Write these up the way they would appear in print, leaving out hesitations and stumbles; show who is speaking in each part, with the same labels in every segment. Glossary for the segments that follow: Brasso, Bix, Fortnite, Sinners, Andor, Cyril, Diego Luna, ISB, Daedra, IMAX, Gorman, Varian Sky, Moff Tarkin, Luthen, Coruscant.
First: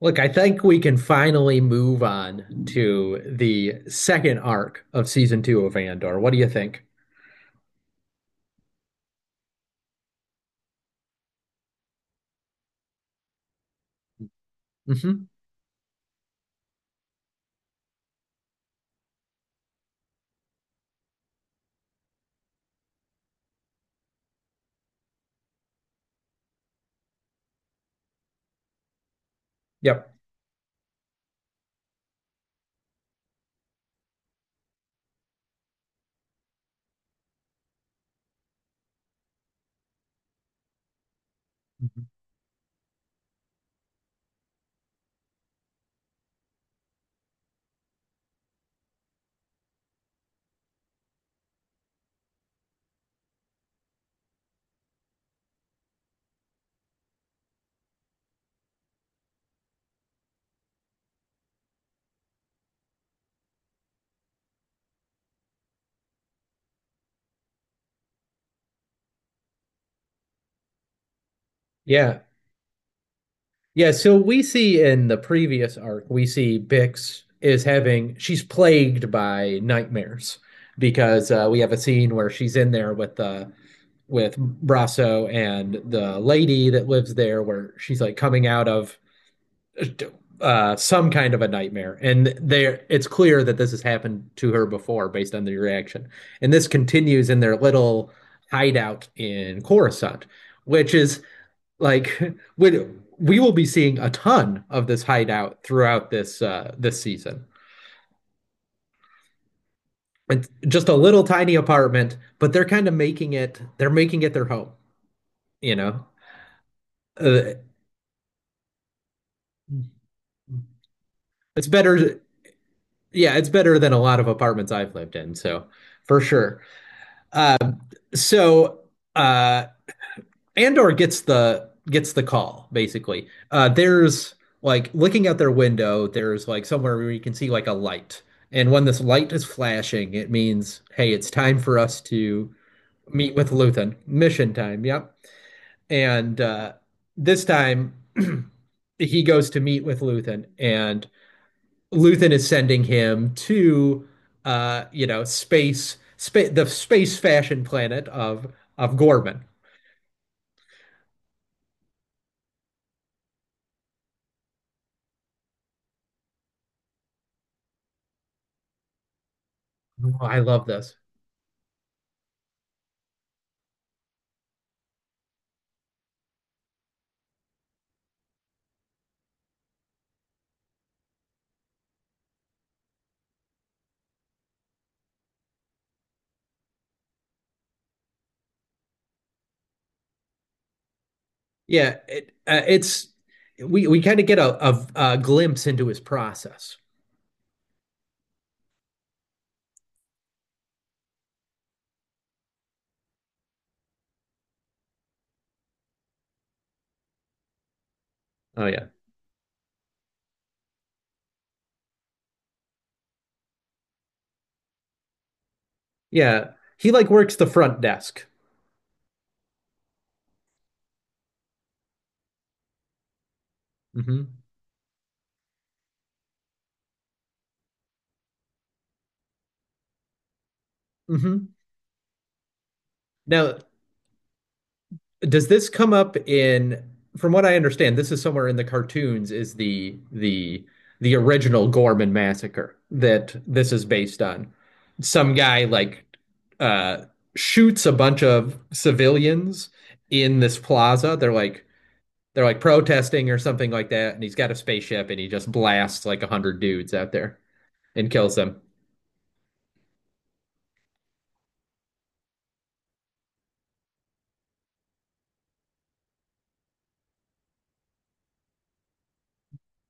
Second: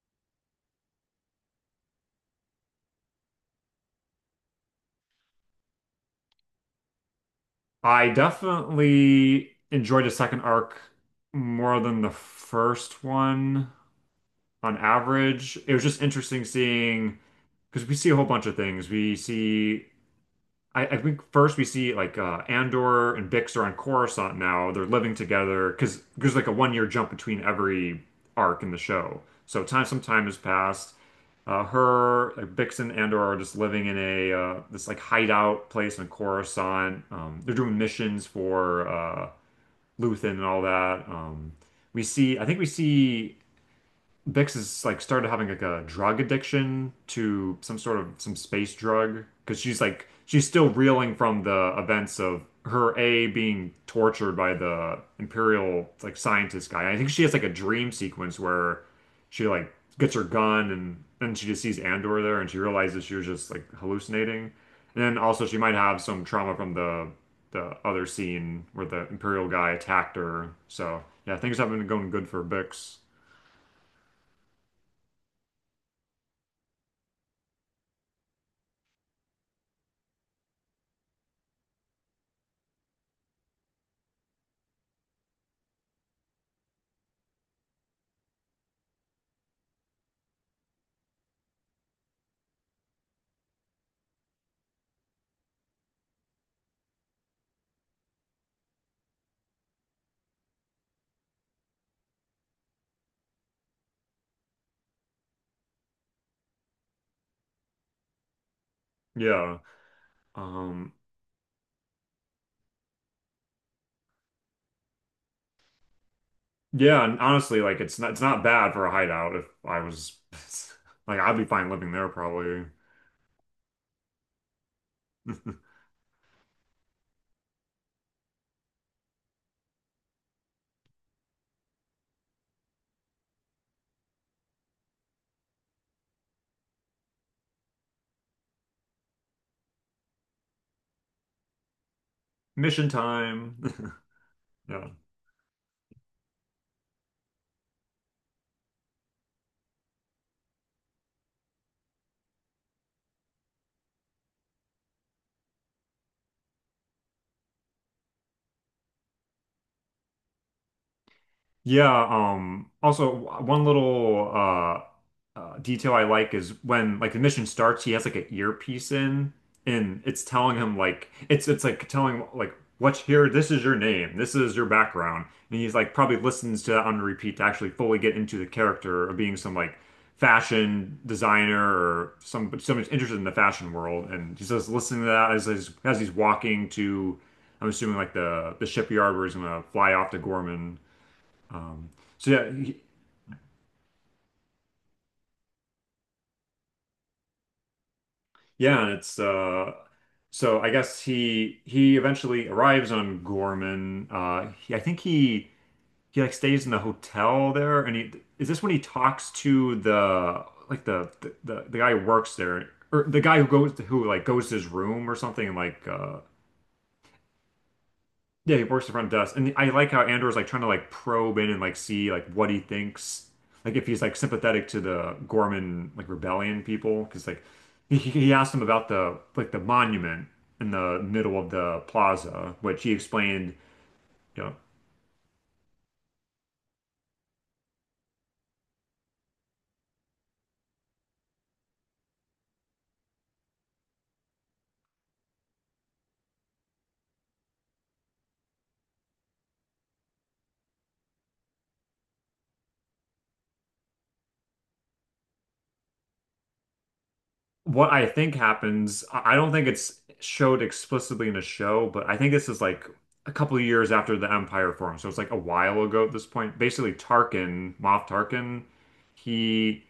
Speaker 1: Look, I think we can finally move on to the second arc of season two of Andor. What do you think?
Speaker 2: I definitely enjoyed the second arc more than the first one on
Speaker 1: Hmm.
Speaker 2: average. It was just interesting seeing because we see a whole bunch of things. I think first we see like Andor and Bix are on Coruscant now. They're living together because there's like a 1 year jump between every arc in the show. So time some
Speaker 1: Yep.
Speaker 2: time has passed. Her like Bix and Andor are just living in a this like hideout place in Coruscant. They're doing missions for Luthen and all that. We
Speaker 1: Mhm.
Speaker 2: see I think we see Bix is like started having like a drug addiction to some sort of some space drug because she's still reeling from the events of her A being tortured by the Imperial like scientist guy. I think she has like a dream sequence where she like gets her gun and then she just sees Andor there and she realizes she was just like hallucinating. And then also she might have some trauma from the other scene where the Imperial guy attacked her. So yeah, things haven't been going
Speaker 1: Yeah.
Speaker 2: good for Bix.
Speaker 1: Yeah. So we see in the previous arc, we see Bix is having, she's plagued by nightmares because we have a scene where she's in there with Brasso and the lady that lives there, where she's like coming out of some kind of a nightmare, and there it's clear that this has happened to her before based on the reaction, and this continues in their little hideout in Coruscant, which is like we we will be seeing a ton of this hideout throughout this this season.
Speaker 2: Yeah.
Speaker 1: It's just
Speaker 2: Um,
Speaker 1: a little tiny apartment, but they're kind of making it, they're making it their home, you know.
Speaker 2: yeah, and
Speaker 1: Uh,
Speaker 2: honestly, like it's not bad for a hideout if I was like I'd be
Speaker 1: It's
Speaker 2: fine living there
Speaker 1: better,
Speaker 2: probably.
Speaker 1: yeah, it's better than a lot of apartments I've lived in, so for sure. Uh, so uh, Andor gets the call basically. There's like looking out their window, there's like somewhere where you can see like a light, and when this light is flashing, it means hey, it's time for us to
Speaker 2: Mission
Speaker 1: meet with
Speaker 2: time.
Speaker 1: Luthen. Mission time,
Speaker 2: Yeah.
Speaker 1: yep. And this time he goes to meet with Luthen, and Luthen is sending him to you know space spa the space fashion planet of Gorman.
Speaker 2: Yeah, also one little detail I like is when like the mission starts, he has like an earpiece in and
Speaker 1: Oh,
Speaker 2: it's
Speaker 1: I
Speaker 2: telling
Speaker 1: love
Speaker 2: him
Speaker 1: this.
Speaker 2: like it's like telling him like what's here, this is your name, this is your background. And he's like probably listens to that on repeat to actually fully get into the character of being some like fashion designer or some someone's interested in the fashion world and he's just listening to that as he's walking to I'm assuming like the shipyard where he's gonna fly off to Gorman. Um,
Speaker 1: Yeah,
Speaker 2: so
Speaker 1: it,
Speaker 2: yeah, he,
Speaker 1: it's we kind of get a glimpse into his process.
Speaker 2: yeah, and it's so I guess he eventually arrives on Gorman. I think he like stays in the hotel there, and he is this
Speaker 1: Oh
Speaker 2: when he
Speaker 1: yeah.
Speaker 2: talks to the like the guy who works there or the guy who goes to, who like goes to his room or something and
Speaker 1: Yeah, he like works the front desk.
Speaker 2: yeah, he works the front desk, and I like how Andor's like trying to like probe in and like see like what he thinks, like if he's like
Speaker 1: Hmm.
Speaker 2: sympathetic to the Gorman like rebellion people, because like he asked him about the like the monument in the middle of
Speaker 1: Hmm.
Speaker 2: the plaza, which he explained,
Speaker 1: Now,
Speaker 2: you know,
Speaker 1: does this come up in, from what I understand, this is somewhere in the cartoons, is the original Gorman massacre that this is based on. Some guy like uh shoots a bunch of civilians in this plaza. They're like protesting or something like that, and he's got a spaceship and he just blasts like a hundred dudes out there
Speaker 2: what I
Speaker 1: and
Speaker 2: think
Speaker 1: kills them.
Speaker 2: happens. I don't think it's showed explicitly in the show, but I think this is like a couple of years after the Empire formed, so it's like a while ago at this point. Basically, Tarkin, Moff Tarkin, he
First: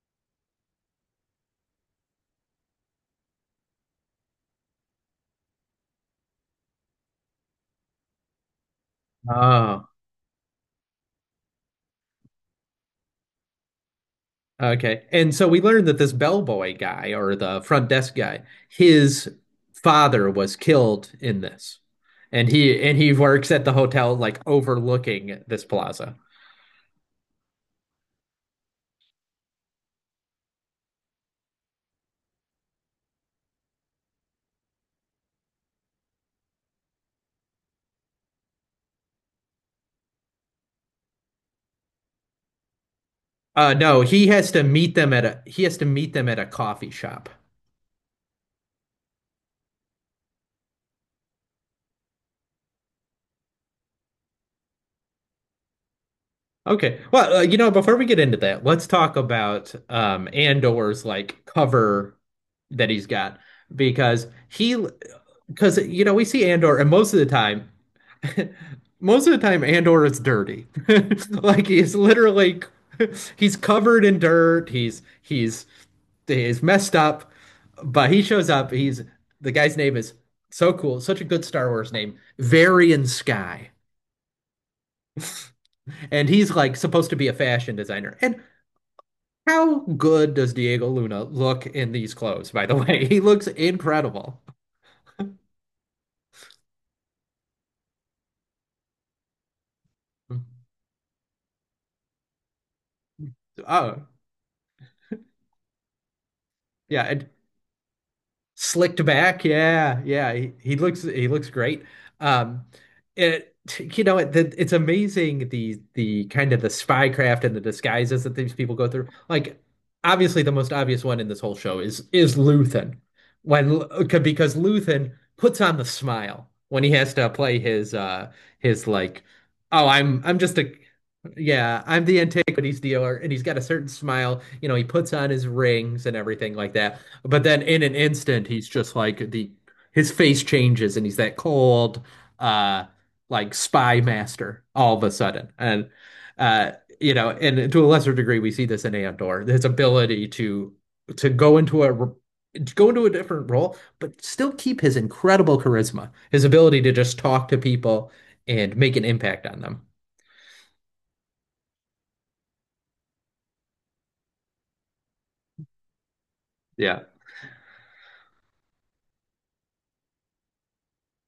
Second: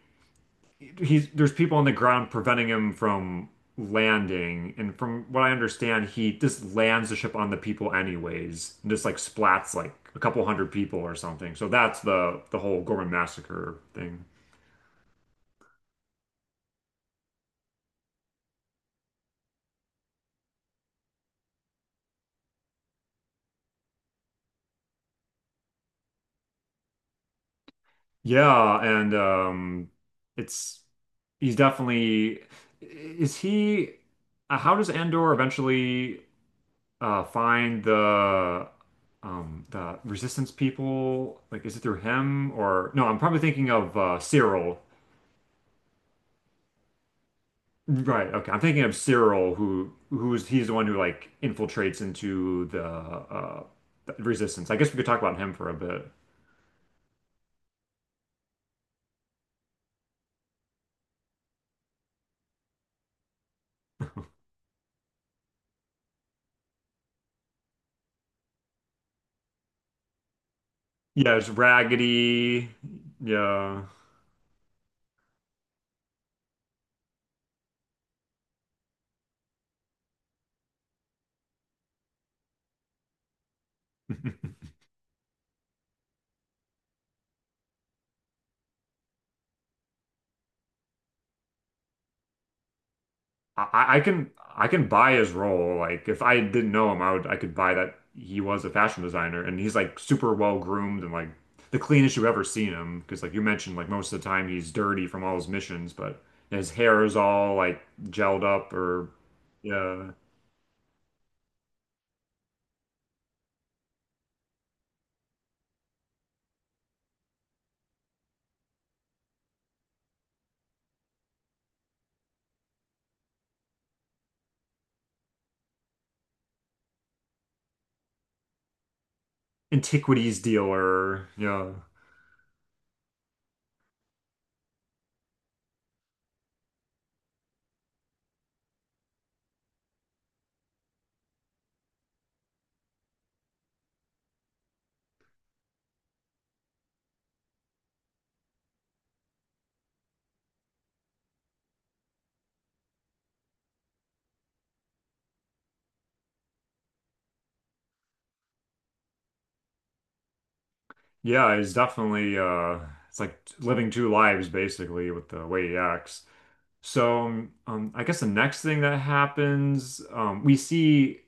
Speaker 2: he's there's people on the ground preventing him from landing, and from what I understand, he just lands the ship on the people anyways, and just like splats
Speaker 1: Ah,
Speaker 2: like a couple hundred people or something. So that's the whole Gorman massacre thing.
Speaker 1: okay. And so we learned that this bellboy guy or the front desk guy, his father was killed in this. And he works at the hotel like overlooking this plaza.
Speaker 2: Yeah, and it's he's definitely is he how does Andor eventually find the resistance people? Like is it through him or no, I'm probably thinking of
Speaker 1: No, he has to
Speaker 2: Cyril.
Speaker 1: meet them at a he has to meet them at a coffee shop.
Speaker 2: Right. Okay. I'm thinking of Cyril, who who's he's the one who like infiltrates into the resistance. I guess we could talk about him for a bit.
Speaker 1: Okay. Well, you know, before we get into that, let's talk about Andor's like cover that he's got because he because you know, we see Andor and most of the time most of the time, Andor is dirty.
Speaker 2: Yeah, it's
Speaker 1: Like he's literally
Speaker 2: Raggedy.
Speaker 1: he's
Speaker 2: Yeah.
Speaker 1: covered in dirt. He's he's messed up, but he shows up. He's the guy's name is so cool, such a good Star Wars name, Varian Sky. And he's like supposed to be a fashion designer. And how good does Diego Luna look in these clothes, by the way? He looks
Speaker 2: I can
Speaker 1: incredible.
Speaker 2: I can buy his role. Like if I didn't know him, I could buy that he was a fashion designer and he's like super well groomed and like the cleanest you've ever seen him. Because like you mentioned, like
Speaker 1: Oh,
Speaker 2: most of the time he's dirty from all his missions, but yeah, his
Speaker 1: yeah.
Speaker 2: hair is
Speaker 1: And
Speaker 2: all like gelled up
Speaker 1: slicked
Speaker 2: or
Speaker 1: back, yeah,
Speaker 2: yeah.
Speaker 1: yeah. He looks great. Um, it you know it, it's amazing the kind of the spycraft and the disguises that these people go through. Like obviously the most obvious one in this whole show is Luthen when because Luthen puts on the smile when he has to play his like oh I'm
Speaker 2: Antiquities
Speaker 1: just a
Speaker 2: dealer. Yeah.
Speaker 1: yeah, I'm the antiquities dealer, and he's got a certain smile. You know, he puts on his rings and everything like that. But then in an instant, he's just like the his face changes and he's that cold, uh, like spy master all of a sudden. And uh, you know, and to a lesser degree, we see this in Andor, his ability to go into a r- to go into a different role, but still keep his incredible charisma, his ability to just talk to people and make an impact on them.
Speaker 2: Yeah, he's definitely it's like living two lives basically with the way he acts.
Speaker 1: Yeah.
Speaker 2: So I guess the next thing that happens, we see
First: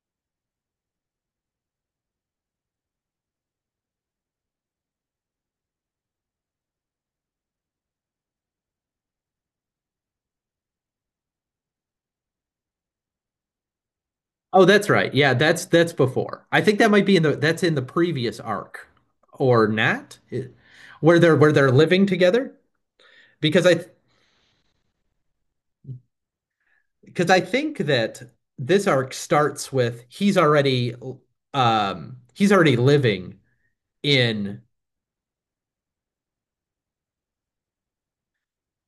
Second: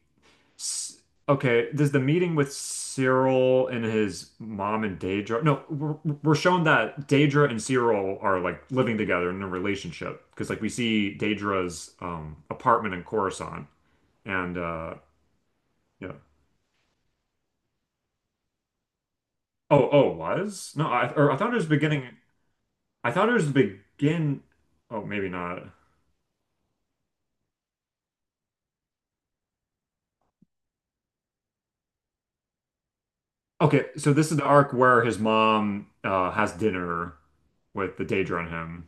Speaker 2: S- okay, does the meeting with Cyril and his mom and Daedra? No, we're shown that Daedra and Cyril are like living together in a relationship because like we see Daedra's apartment in Coruscant and
Speaker 1: Oh, that's right. Yeah, that's
Speaker 2: yeah.
Speaker 1: before. I think that might be in the that's in the previous arc or
Speaker 2: Oh, oh,
Speaker 1: not,
Speaker 2: was? No, I or I
Speaker 1: where
Speaker 2: thought it was
Speaker 1: they're living
Speaker 2: beginning.
Speaker 1: together.
Speaker 2: I thought it was
Speaker 1: Because
Speaker 2: the
Speaker 1: I
Speaker 2: begin. Oh, maybe not.
Speaker 1: because I think that this arc starts with he's already living
Speaker 2: Okay, so this is the
Speaker 1: in
Speaker 2: arc where his mom has dinner with the Daedra on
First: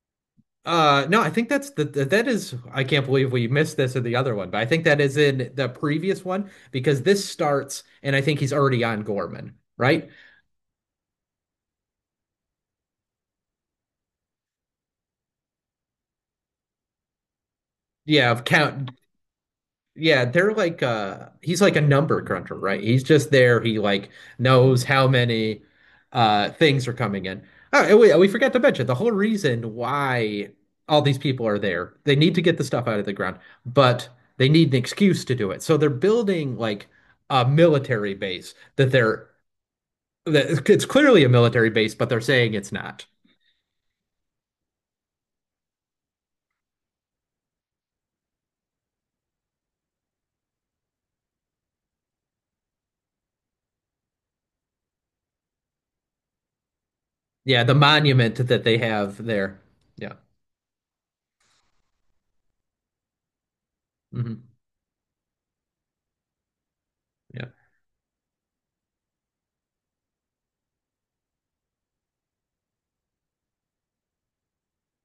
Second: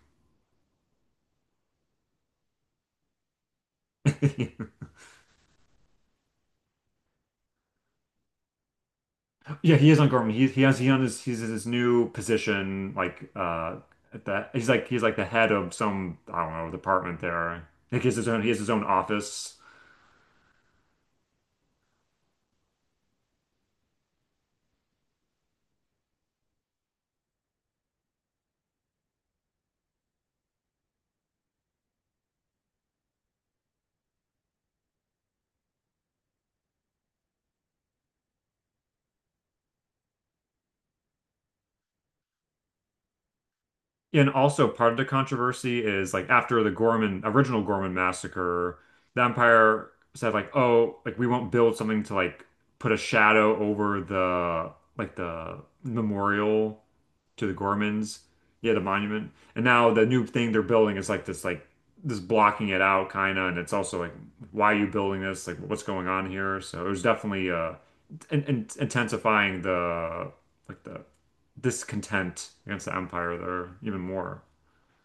Speaker 1: no, I think that's the that is I can't believe we missed this in the other one, but I
Speaker 2: him.
Speaker 1: think that is in the previous one because this starts and I think he's already on Gorman,
Speaker 2: Yeah, he is
Speaker 1: right?
Speaker 2: on Gorman. He has he on his he's in his new position. At the he's like the head of some I don't know department there. Like
Speaker 1: Yeah, of
Speaker 2: he has his own
Speaker 1: Count.
Speaker 2: office.
Speaker 1: Yeah, they're like he's like a number cruncher, right? He's just there. He like knows how many things are coming in. Oh, and we forgot to mention the whole reason why all these people are there. They need to get the stuff out of the ground, but they need an excuse to do it. So they're building like a military base that they're that it's clearly a military base, but they're saying it's not.
Speaker 2: And also part of the controversy is like after the Gorman original Gorman massacre, the Empire said like, oh, like we won't build something to like put a shadow over the memorial to the
Speaker 1: Yeah, the
Speaker 2: Gormans.
Speaker 1: monument that
Speaker 2: Yeah,
Speaker 1: they
Speaker 2: the
Speaker 1: have
Speaker 2: monument.
Speaker 1: there.
Speaker 2: And now the
Speaker 1: Yeah.
Speaker 2: new thing they're building is like this blocking it out kind of, and it's also like,
Speaker 1: Hmm.
Speaker 2: why are you building this? Like, what's going on here? So it was
Speaker 1: Yeah.
Speaker 2: definitely intensifying the like the discontent against the Empire there even more.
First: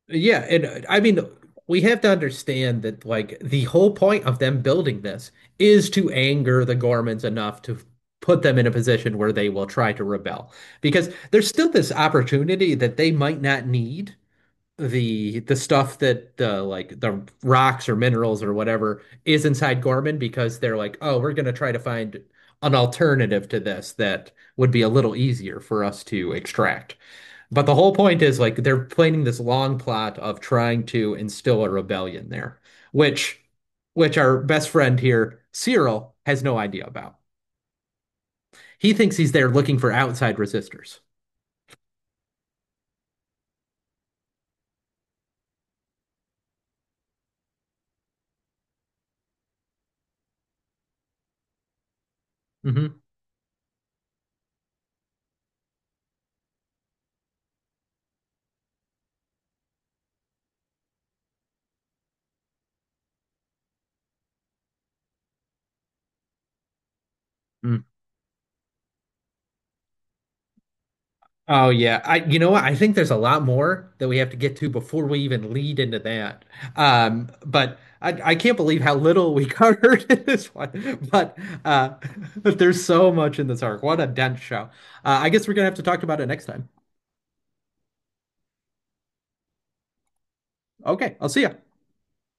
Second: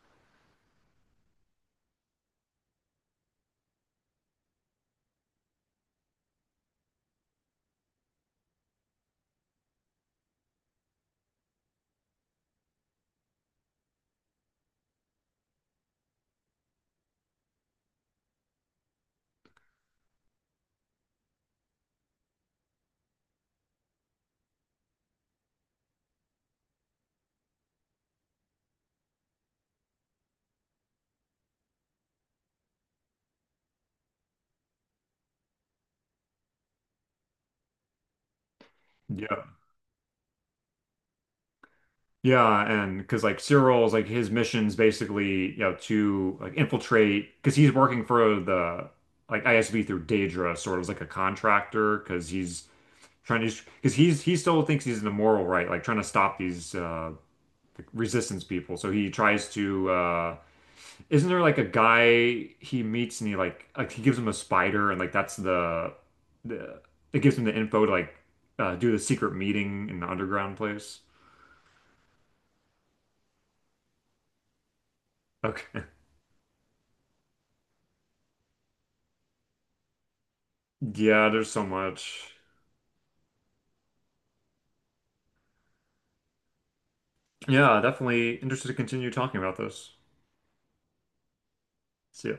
Speaker 1: Yeah, and I mean we have to understand that like the whole point of them building this is to anger the Gormans enough to put them in a position where they will try to rebel. Because there's still this opportunity that they might not need the stuff that the like the rocks or minerals or whatever is inside Gorman because they're like, oh, we're gonna try to find an alternative to this that would be a little easier for us to extract. But the whole point is like they're planning this long plot of trying to instill a rebellion there, which which our best friend here, Cyril, has no idea about. He thinks he's
Speaker 2: Yeah.
Speaker 1: there looking for outside resistors.
Speaker 2: Yeah, and because like Cyril's like his mission's basically, you know, to like infiltrate because he's working for the like ISB through Daedra, sort of as like a contractor, because he's
Speaker 1: Hmm.
Speaker 2: trying to because he's he still thinks he's in the moral right, like trying to stop these resistance people. So he tries to isn't there like a guy he meets and he like he gives him a spider and like that's the it gives him the info to like do the secret meeting in the underground place.
Speaker 1: Oh yeah, I you know what? I think there's a lot more that we have to get to before we even lead
Speaker 2: Okay.
Speaker 1: into that. But I can't believe how little we covered in this one.
Speaker 2: Yeah,
Speaker 1: But
Speaker 2: there's so
Speaker 1: uh,
Speaker 2: much.
Speaker 1: there's so much in this arc. What a dense show. I guess we're gonna have to talk about it next time.
Speaker 2: Yeah, definitely interested to continue talking about this.
Speaker 1: Okay, I'll see you.
Speaker 2: See ya.